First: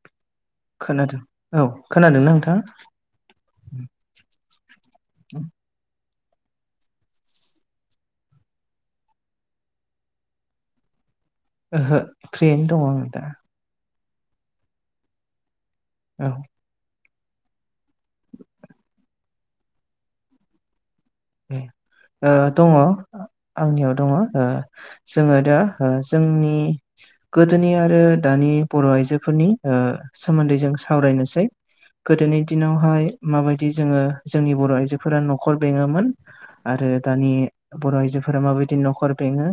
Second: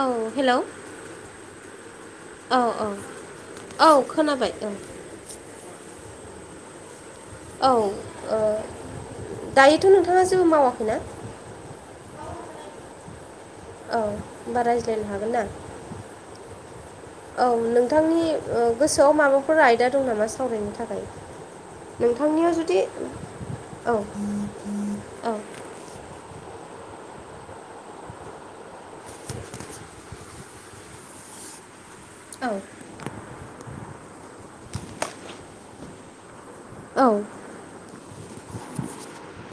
औ हेलौ खोनादों औ खोनादोंना औ नोंथाङा औ औ खोनाबाय ओं औ दायोथ' नोंथाङा जेबो मावाखैना ओहो फ्रियैनो दङ आं दा औ होनबा रायज्लायनो हागोन ना औ औ नोंथांनि गोसोआव माबाफोर आयदा दं नामा सावरायनो थाखाय नोंथांनियाव दङ जुदि आंनियाव औ दङ औ जोङो दा जोंनि गोदोनि आरो दानि बर' आइजोफोरनि सोमोन्दै जों सावरायनोसै गोदोनि औ दिनावहाय माबायदि जोङो जोंनि बर' आइजोफोरा न'खर बेङोमोन आरो दानि औ बर' आइजोफोरा माबायदि न'खर बेङो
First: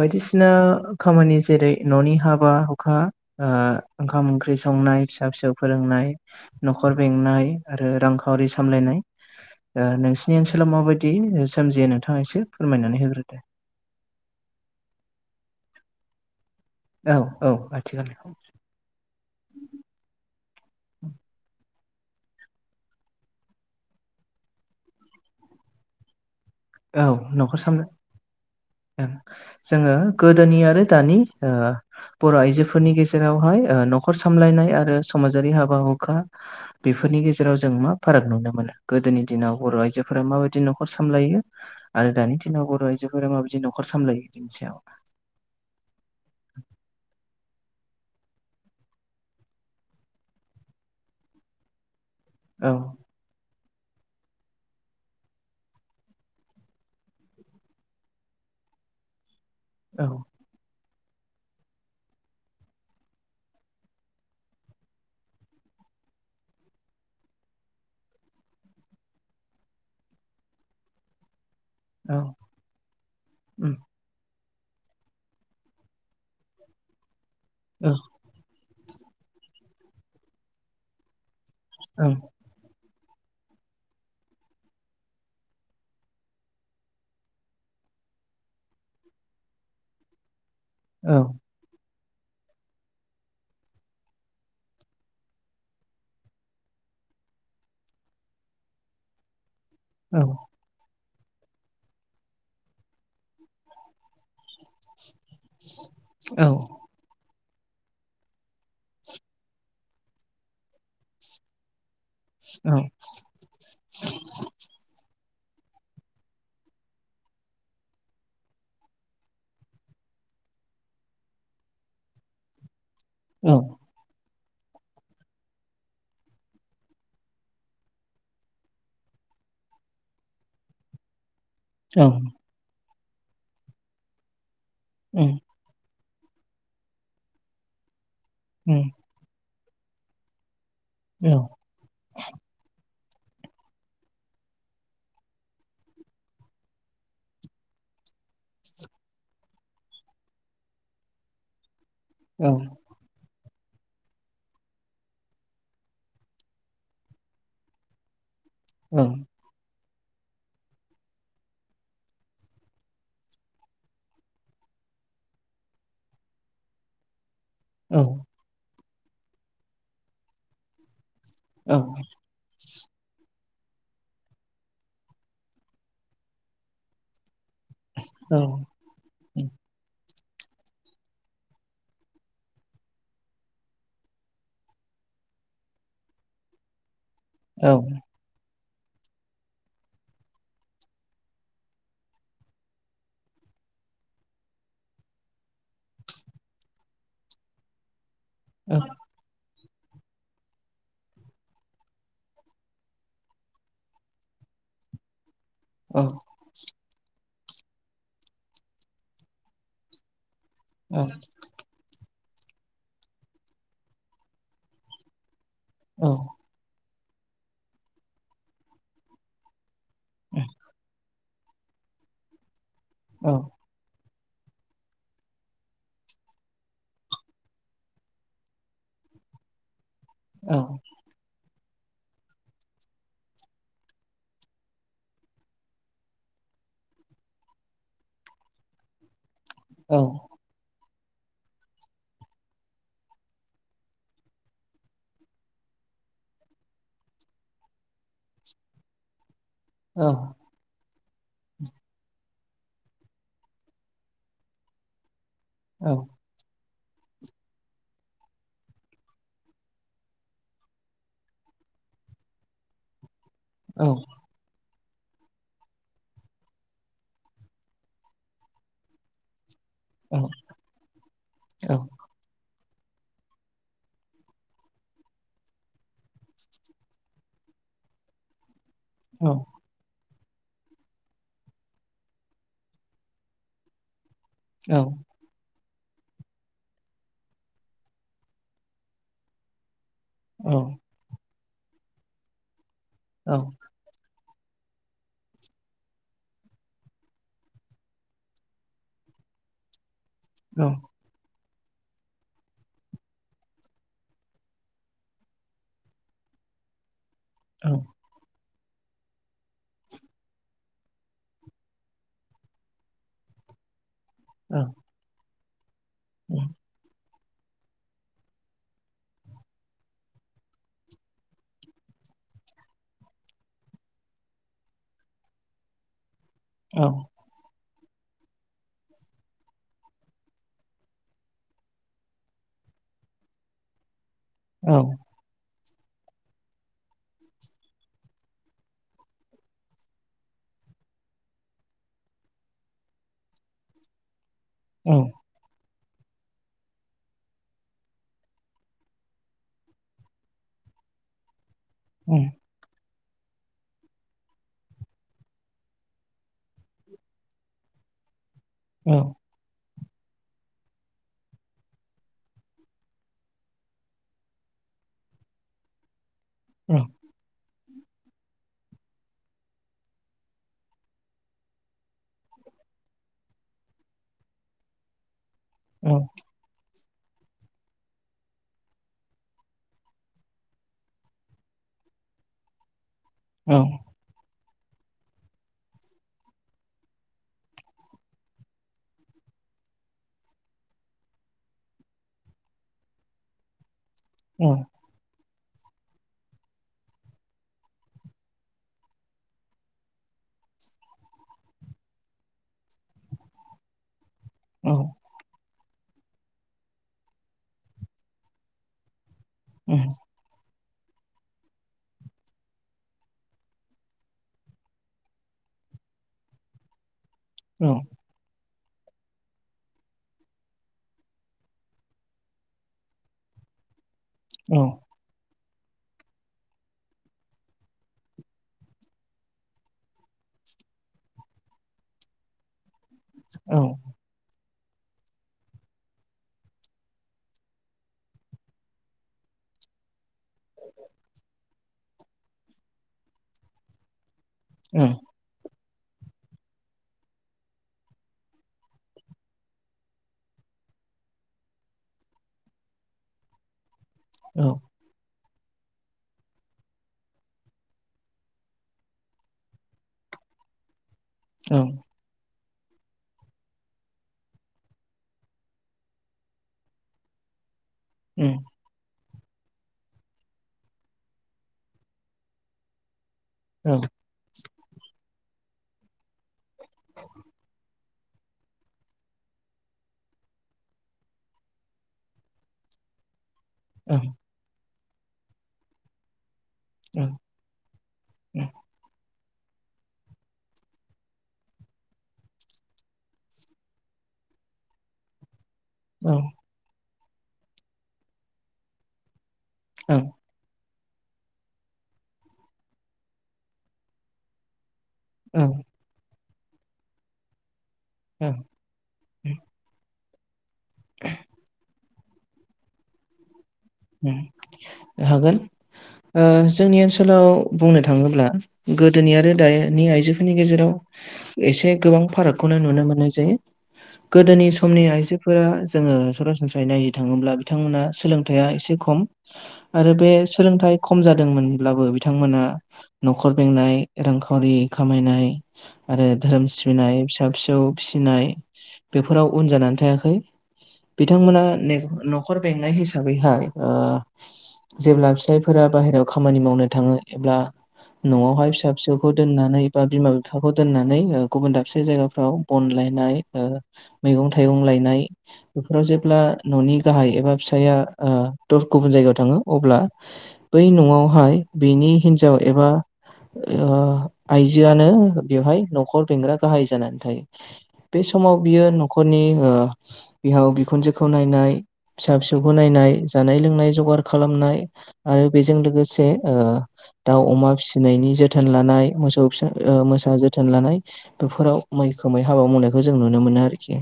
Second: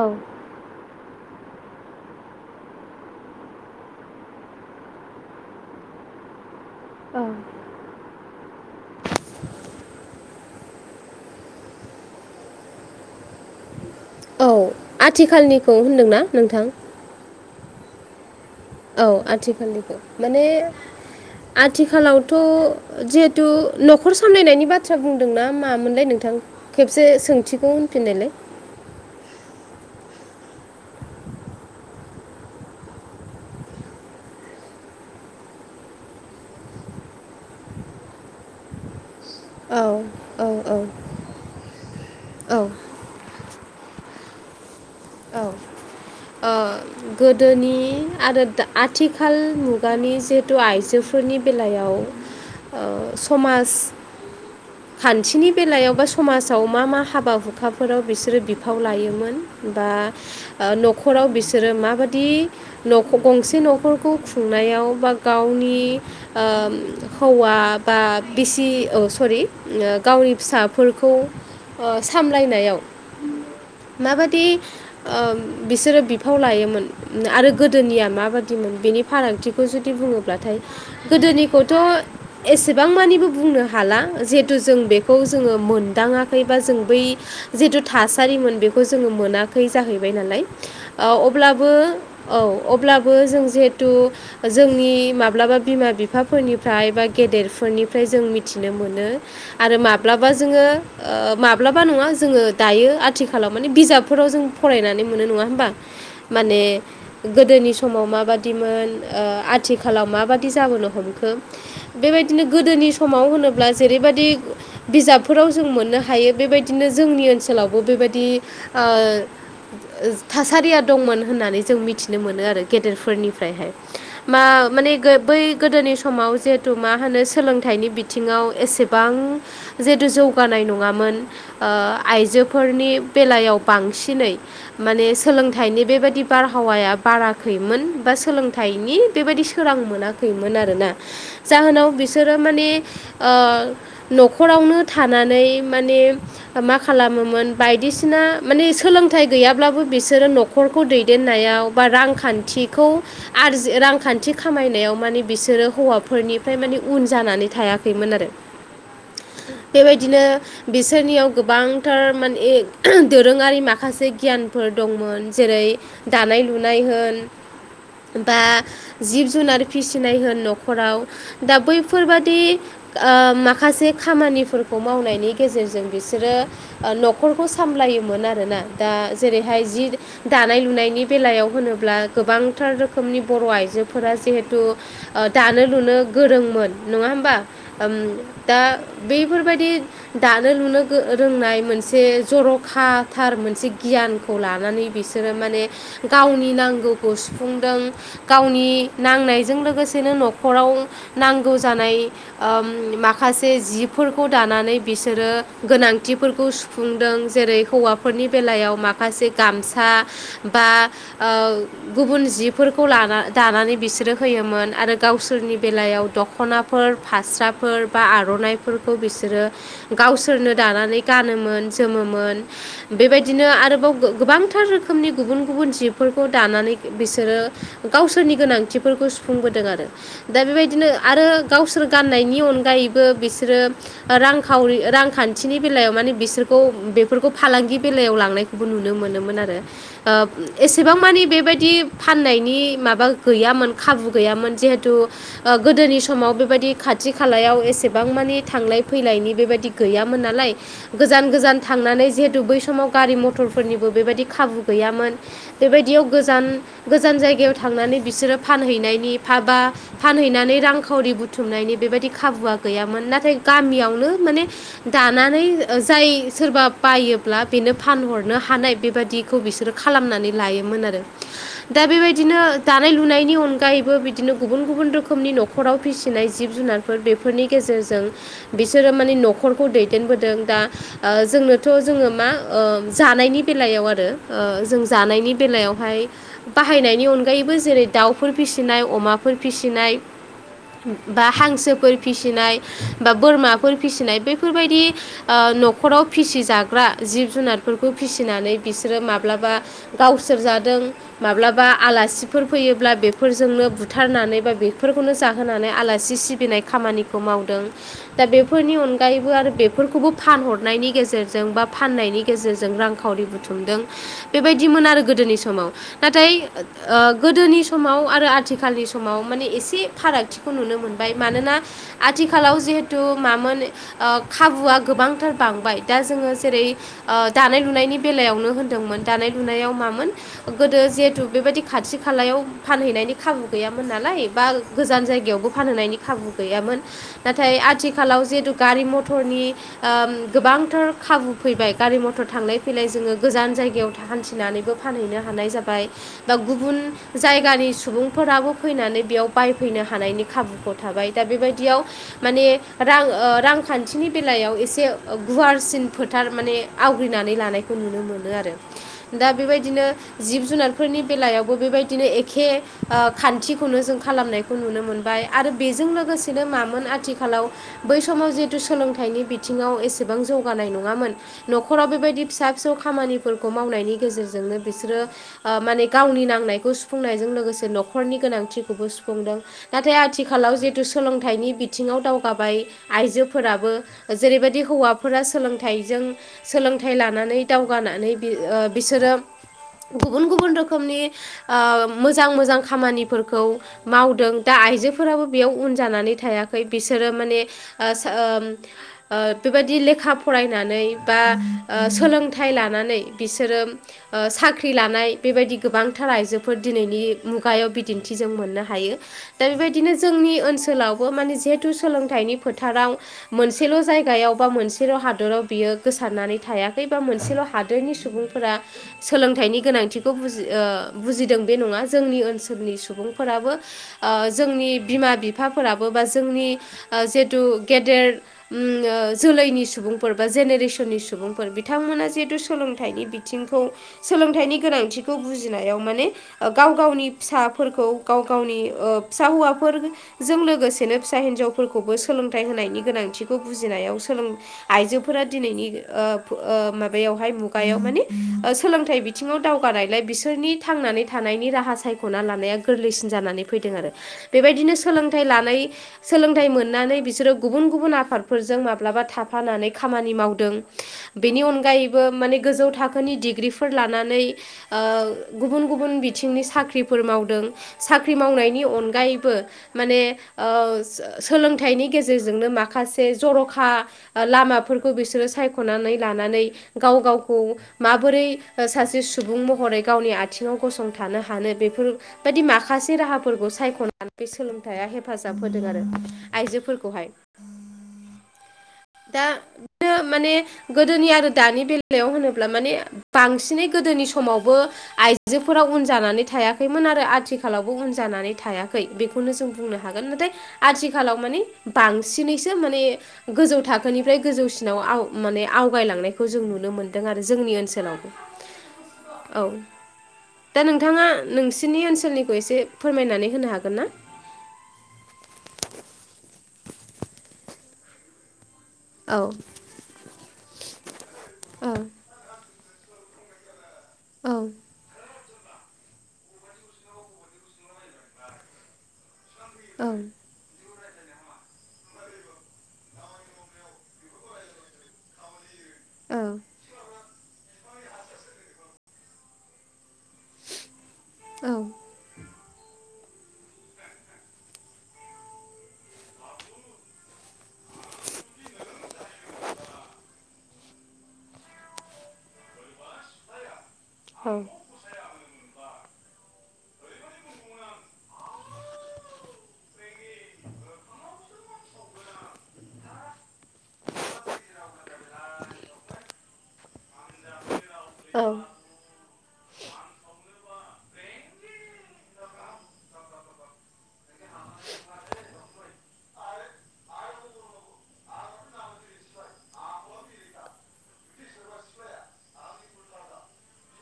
औ ना खामानि जेरै न'नि हाबा हुखा ओंखाम ओंख्रि संनाय फिसा फिसौ फोरोंनाय न'खर औ बेंनाय आरो रांखावरि सामलायनाय नों नि ओनसोलाव माबायदि सोमजियो नोंथांङा एसे फोरमायनानै होग्रो दे औ आथिखालनिखौ होनदोंना नोंथां औ औ आथिखालनिखौ औ आथिखालनिखौ माने आथिखालावथ' जिहेथु न'खर सामलायनायनि बाथ्रा बुंदोंना मामोनलाय नोंथां खेबसे सोंथिगौ होनफिननायलाय जोंङो गोदोनि आरो दानि बर' आइजोफोरनि गेजेरावहाय न'खर सामलायनाय आरो समाजारि हाबा हुखा बेफोरनि गेजेराव जों मा फाराग नुनो मोनो गोदोनि दिनाव बर' औ आइजोफोरा औ माबायदि औ न'खर सामलायो आरो दानि औ दिनाव बर' आइजोफोरा माबायदि न'खर सामलायो बिनि सायाव औ ओ गोदोनि आरो आथिखाल मुगानि जिहेथु आइजोफोरनि बेलायाव औ समाज खान्थिनि बेलायाव बा समाजाव मा मा हाबा हुखाफोराव बिसोरो बिफाव लायोमोन बा औ न'खराव बिसोरो माबायदि गंसे न'खरखौ खुंनायाव बा गावनि हौवा बा बिसि सरि गावनि फिसाफोरखौ औ सामलायनायाव उम माबादि बिसोरो बि फाव लायोमोन आरो औ गोदोनिया माबायदि बेनि फारागथिखौ जुदि बुङोब्लाथाय गोदोनिखौथ' औ एसेबां मानिबो बुंनो हाला जिहेथु जों बेखौ जोंङो मोनदाङाखै बा जों बै जिथु थासारिमोन बेखौ जोंङो मोनाखै जाहैबाय नालाय औ अब्ला औ अब्लाबो जों जिहेथु जोंनि माब्लाबा बिमा बिफाफोरनिफ्राय बा गेदेरफोरनिफ्राय जों मिथिनो मोनो आरो माब माब्लाबा जोंङो माब्लाबा नङा जोंङो दायो आथिखालाव माने बिजाबफोराव जों फरायनानै मोनो नङा होमबा औ माने गोदोनि समाव माबादिमोन आथिखालाव माबादि जाबोनो हमखो बेबायदिनो गोदोनि समाव होनोब्ला जेरैबायदि बिजाबफोराव जों मोननो हायो बेबायदिनो जोंनि ओनसोलावबो बेबायदि थासारिया दंमोन होननानै जों मिथिनो मोनो आरो औ गेदेरफोरनिफ्रायहाय मा माने बै गोदोनि समाव जिहेथु मा होनो सोलोंथाइनि बि बिथिङाव एसेबां जिहेतु जौगानाय नङामोन आइजोफोरनि बेलायाव बांसिनै माने उम सोलोंथाइनि बेबायदि बारहावाया बाराखैमोन बा उम सोलोंथाइनि बेबायदि सोरां मोनाखैमोन आरोना औ जाहोनाव बिसोरो माने न'खरावनो थानानै माने मा खालामोमोन बायदिसिना माने सोलोंथाइ गैयाब्लाबो बिसोर बिसोरो न'खरखौ दैदेननायाव बा औ रांखान्थिखौ आरजि रांखान्थि खामायनायाव माने बिसोरो हौवाफोरनिफ्राय माने उन जानानै थायाखैमोन आरो [inaudible] उम बेबायदिनो बिसोरनियाव गोबांथार माने दोरोङारि माखासे गियानफोर दंमोन जेरै दानाय लुनाय होन औ बा जिब जुनार फिसिनाय होन न'खराव दा औ बैफोरबादि माखासे खामानिफोरखौ मावनायनि गेजेरजों बिसोरो न'खरखौ सामलायोमोन औ आरोना दा जेरैहाय जि दानाय लुनायनि बेलायाव होनोब्ला गोबांथार रोखोमनि बर' आइजोफोरा जिहेथु दानो लुनो गोरोंमोन नङा होमबा दा बेफोरबायदि दानो लुनो रोंनाय मोनसे जर'खाथार मोनसे गियान खौ लानानै बिसोरो माने गावनि नांगौखौ सुफुंदों गावनि नांनायजों लोगोसेनो न'खराव नांगौ जानाय माखासे जिफोरखौ दानानै बिसोरो गोनांथिफोरखौ सुफुंदों जेरै हौवाफोरनि बेलायाव माखासे गामसा बा ओ गुबुन जिफोरखौ लाना दानानै बिसोरो होयोमोन आरो गावसोरनि बेलायाव दखना फास्राफोर बा आरनाइफोरखौ बिसोरो गावसोरनो दानानै गानोमोन जोमोमोन बेबायदिनो आरोबाव गोबांथार रोखोमनि गुबुन गुबुन जिबफोरखौ दानानै बिसोरो गावसोरनि गोनांथिफोरखौ सुफुंबोदों आरो दा बेबायदिनो आरो गावसोर गाननायनि अनगायैबो बिसोरो रांखावरि रांखान्थिनि बेलायाव माने बिसोरखौ बेफोरखौ फालांगि बेलायाव लांनाय खौ नुनो मोनोमोन आरो एसेबां मानि बेबायदि फाननायनि माबा गैयामोन खाबु गैयामोन जिहेथु गोदोनि समाव बेबायदि खाथि खालायाव एसेबां मानि थांलाय फैलायनि बेबायदि गैयामोन नालाय गोजान गोजान थांनानै जिहेथु बै समाव गारि म टरफोरनिबो बेबायदि खाबु गैयामोन बेबायदियाव गोजान गोजान जायगायाव थांनानै बिसोरो फानहैनायनि फा बा फानहैनानै रांखावरि बुथुमनायनि बेबायदि खाबुआ गैयामोन नाथाय गामियावनो माने दानानै जाय सोरबा बायोब्ला बेनो फानहर नो हानाय बेबादिखौ बिसोरो खालामनानै लायोमोन आरो दा बेबाय दिनो दानाय लुनायनि अनगायैबो बिदिनो गुबुन गुबुन रोखोमनि न'खराव फिसिनाय जिब जुनार फोर बेफोरनि गेजेरजों बिसोरो माने न'खरखौ दैदेनबोदों दा जोंनोथ जोङो मा ओ जानायनि बेलायाव आरो जों जानायनि बेलायावहाय बाहायनायनि अनगायैबो जेरै दाउफोर फिसिनाय अमाफोर फिसिनाय बा हांसोफोर फिसिनाय बा बोरमा फोर फिसिनाय बेैफोरबायदि आ न'खराव फिसिजाग्रा जिब जुनार फोरखौ फिसिनानै बिसोरो माब्लाबा गावसोर जादों माब्लाबा आलासिफोर फैयोब्ला बेफोरजोंनो बुथारनानै बा बेफोरखौनो जाहोनानै आलासि सि बिनाय खामानिखौ मावदों दा बेफोरनि अनगायैबो आरो बेफोरखौबो फानहरनायनि गेजेरजों बा फाननायनि गेजेरजों रांखावरि बुथुमदों बेबायदिमोन आरो गोदोनि समाव नाथाय ओ गोदोनि स समाव आरो आथिखालनि समाव माने एसे फारागथिखौ नुनो मोनबाय मानोना आथिखालाव जिहेथु मामोन ओ खाबुआ गोबांथार बांबाय दा जोङो जेरै ओ दानाय लुनायनि बेलायावनो होनदोंमोन दानाय लुनायाव मामोन गोदो जिहेथु बेबायदि खाथि खालायाव फानहैनायनि खाबु गैयामोन नालाय बा गोजान जायगायावबो फानहैयनायनि खाबु गैयामोन नाथाय आथिखालाव जिहेतु गारि मथरनि ओ गोबांथार खाबु फैबाय गारि मथर थांलाय फैलाय जोङो गोजान जायगायाव हान्थिनानैबो फानहैनो हानाय जाबाय बा गुबुन जायगानि सुबुंफोराबो फैनानै बेयाव बायफैनो हानायनि खाबुखौ थाबाय दा बेबायदियाव माने रां ओ रांखान्थिनि बेलायाव एसे गुवारसिन फोथार माने आवग्रिनानै लानायखौ नुनो मोनो आरो औ दा बेबायदिनो जिब जुनारफोरनि बेलायावबो बेबायदिनो एखे ओ खान्थिखौनो जों खालामनाय खौ नुनो मोनबाय आरो बेजों लोगोसेनो मामोन आथिखालाव बै समाव जिहेतु सोलोंथाइनि बिथिङाव एसेबां जौगानाय नङामोन न'खराव बेबायदि फिसा फिसौ खामानिफोरखौ मावनायनि गेजेरजोंनो बिसोरो ओ माने गावनि नांनायखौ सुफुंनायजों लोगोसे न'खरनि गोनांथिखौबो सुफुंदों नाथाय आथिखालाव जिहेथु सोलोंथाइनि बिथिङाव दावगाबाय आइजो फोराबो जेरैबायदि हौवाफोरा सोलोंथाइजों सोलोंथाइ लानानै दावगानानै बि ओ बिसोरो गुबुन गुबुन रोखोमनि आ‌मोजां मोजां खामानिफोरखौ मावद जों औ दा आइजोफोराबो बेयाव उन जानानै थायाखै बिसोरो माने ओ ओ बेबायदि लेखा फरायनानै बा ओ सोलोंथाइ लानानै बिसोरो ओ साख्रि औ लानाय बेबायदि गोबांथार आइजोफोर दिनैनि मुगायाव बिदिन्थिजों मोननो हायो दा बेबायदिनो जोंनि ओनसोलावबो माने जिहेथु सोलोंथाइनि फोथाराव मोनसेल' जायगायाव बा मोनसेल' हादराव बियो गोसारनानै थायाखै बा मोनसेल' हादोरनि सुबुंफोरा सोलोंथाइनि गोनांथिखौ बुजि ओ बुजिदों बे नङा जोंनि ओनसोलनि सुबुंफोराबो आ जोंनि बिमा बिफाफोराबो बा जोंनि जेथु गेदेर उम जोलैनि सुबुंफोर बा जेनेरेसन नि सुबुंफोर बिथांमोना जिहेतु सोलोंथाइनि बिथिंखौ सोलोंथाइनि गोनांथिखौ बुजिनायाव माने गाव गावनि फिसाफोरखौ गाव गावनि फिसा हौवाफोर जों लोगोसेनो फिसा हिनजावफोरखौबो सोलोंथाइ होनायनि गोनांथिखौ बुजिनायाव सोलों आइजोफोरा दिनैनि ओ ओ माबायावहाय मुगायाव मानि सोलोंथाइ बिथिङाव दावगानायलाय बिसोरनि थांनानै थानायनि राहा सायख'ना लानाया गोरलैसिन जानानै फैदों आरो बेबायदिनो सोलोंथाइ लानाय सोलोंथाइ मोननानै बिसोरो गुबुन गुबुन आफादफोरजों माब्लाबा थाफानानै खामानि मावदों बेनि अनगायैबो माने गोजौ थाखोनि डिग्रिफोर लानानै ओ गुबुन गुबुन बिथिंनि साख्रिफोर मावदों साख्रि मावनायनि अनगायैबो माने ओ सोलोंथाइनि गेजेरजोंनो माखासे जर'खा लामाफोरखौ बिसोरो सायख'नानै लानानै गाव गावखौ माबोरै सासे सुबुं महरै गावनि आथिङाव गसंथानो हानो बेफोर बायदि माखासे राहाफोरखौ साय नानै बे सोलोंथाइया हेफाजाब होदों आरो आइजोफोरखौहाय दा बेनो माने गोदोनि आरो दानि बेलायाव होनोब्ला माने बांसिनै गोदोनि समावबो आइजोफोरा उन जानानै थायाखैमोन आरो आथिखालावबो उन जानानै थायाखै बेखौनो जों बुंनो हागोन नाथाय आथिखालाव माने बांसिनैसो माने गोजौ थाखोनिफ्राय गोजौसिनाव आव माने आवगायलांनायखौ जों नुनो मोनदों आरो जोंनि ओनसोलावबो थां [unintelligible] औ दा नोंथाङा नोंसिनि ओनसोलनि खौ एसे फोरमायनानै होनो हागोन ना उम हागोन ओ जोंनि ओनसोलाव बुंनो थाङोब्ला गोदोनि औ आरो दानि आइजोफोरनि गेजेराव एसे औ गोबां फाराग खौ नुनो मोननाय जे औ गोदोनि आइजो फोर जोङो सरासनस्रायै नायनो थाङोब्ला बिथांमोना सोलोंथाइआ एसे खम औ आरो बे सोलोंथाइ खम जादोंमोनब्लाबो बिथांमोना न'खर बेंनाय रांखावरि खामायनाय आरो औ धोरोम सिबिनाय फिसा फिसौ फिसिनाय बेफोराव उन जानानै थायाखै बिथांमोना औ ने न'खर बेंनाय हिसाबैहाय ओ [inaudible] जेब्ला फिसायफोरा बाहेरायाव खामानि मावनो थाङो एबा न'आवहाय फिसा फिसौखौ दोननानै बा बिमा बिफाखौ दोननानै गुबुन दाबसे जायगाफ्राव अनलायनाय ओ मैगं थाइगं लायनाय बेफोराव जेब्ला न'नि गाहाय एबा फिसाया आ दर गुबुन जायगायाव थाङो अब्ला बै न'आवहाय बेनि हिन्जाव एबा ओ आयजोआनो बेवहाय न'खर बेंग्रा गाहाय जानानै थायो‌ बे समाव बियो न खरनि ओ बिहाव बिखुनजोखौ नायनाय फिसा फिसौखौ नायनाय जानाय लोंनाय जगार खालामनाय आरो बेजों लोगोसे ओ दाउ अमा फिसिनायनि जोथोन लानाय मोसौ मोसा जोथोन लानाय बेफोराव मैखोमै हाबा मावनायखौ जों नुनो मोनो आरोखि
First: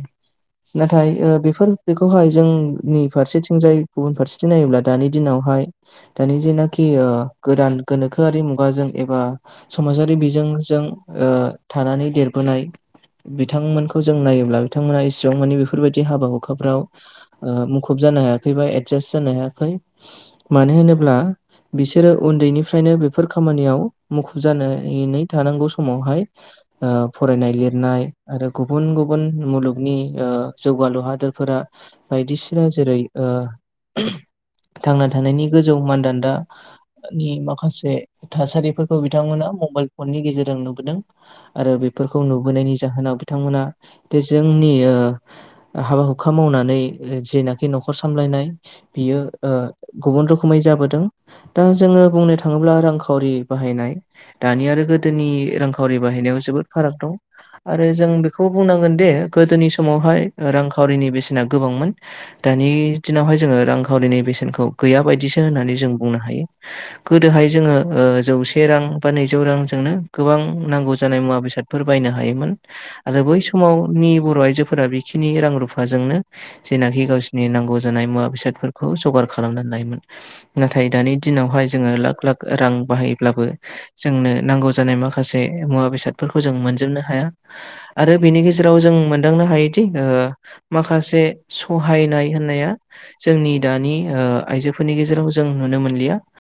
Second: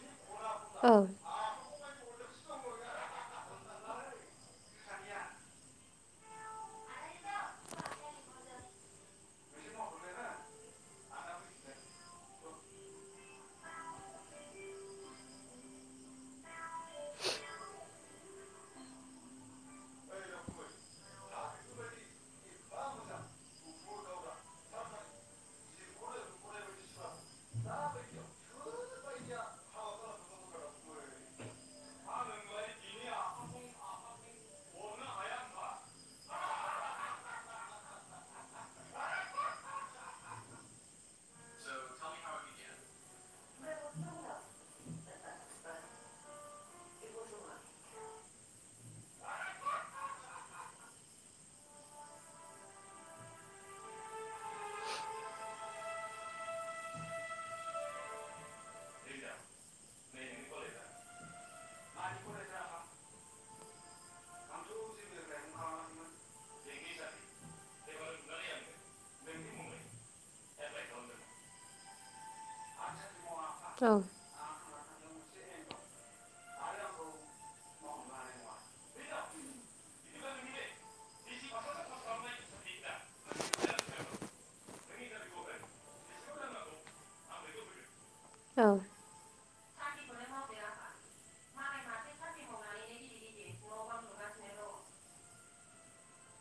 औ नाथाय ओ बेफोर बेखौहाय जोंनि फारसेथिंजाय गुबुन फारसेथिं नायोब्ला दानि दिनावहाय दानि जेनाखि ओ गोदान गोनोखोआरि मुगाजों एबा समाजारि बिजोंजों ओ थानानै देरबोनाय बिथांमोनखौ जों नायोब्ला बिथांमोना इसिबां मानि बेफोरबायदि हाबा हुखाफ्राव ओ मुखुब जानो हायाखै बा एडजास्ट जानो हायाखै मानो होनोब्ला बिसोरो उन्दैनिफ्रायनो बेफोर खामानियाव मुखुब जानानै थानांगौ समावहाय ओ फरायनाय लिरनाय आरो गुबुन गुबुन मुलुगनि ओ जौगालु हादोरफोरा बायदिसिना जेरै ओ थांना थानायनि गोजौ मानदान्दा नि माखासे थासारिफोरखौ बिथांमोना मबाइल फननि गेजेरजों नुबोदों आरो बेफोरखौ नुबोनायनि जाहोनाव बिथांमोना जे जोंनि ओ हाबा हुखा मावनानै जेनाखि न'खर सामलायनाय बियो ओ गुबुन रोखोमै जाबोदों दा जोङो बुंनो थाङोब्ला रांखावरि बाहायनाय दानि आरो गोदोनि रांखावरि बाहायनायाव जोबोद फाराग दं आरो जों बेखौ बुंनांगोन दि गोदोनि समावहाय रांखावरिनि बेसेना गोबांमोन दानि दिनावहाय जोङो रांखावरिनि बेसेनखौ गैया बायदिसो होननानै जों बुंनो हायो गोदोहाय जोङो ओ जौसे रां बा नैजौ रांजोंनो गोबां नांगौ जानाय मुवा बेसाद फोर बायनो हायोमोन आरो बै स औ मावनि बर' आइजोफोरा बेखिनि रां रुफाजोंनो जेनाखि गावसिनि नांगौ जानाय मुवा बेसादफोरखौ जगार खालामनानै लायोमोन नाथाय दानि दिनावहाय जोङो लाख लाख रां बाहायोब्लाबो जोंनो नांगौ जानाय माखासे मुवा बेसादफोरखौ जों मोनजोबनो हाया आरो बिनि औ गेजेराव जों मोनदांनो हायोदि ओ माखासे सहायनाय होननाया जोंनि दानि ओ आइजोफोरनि गेजेराव जों नुनो मोनलिया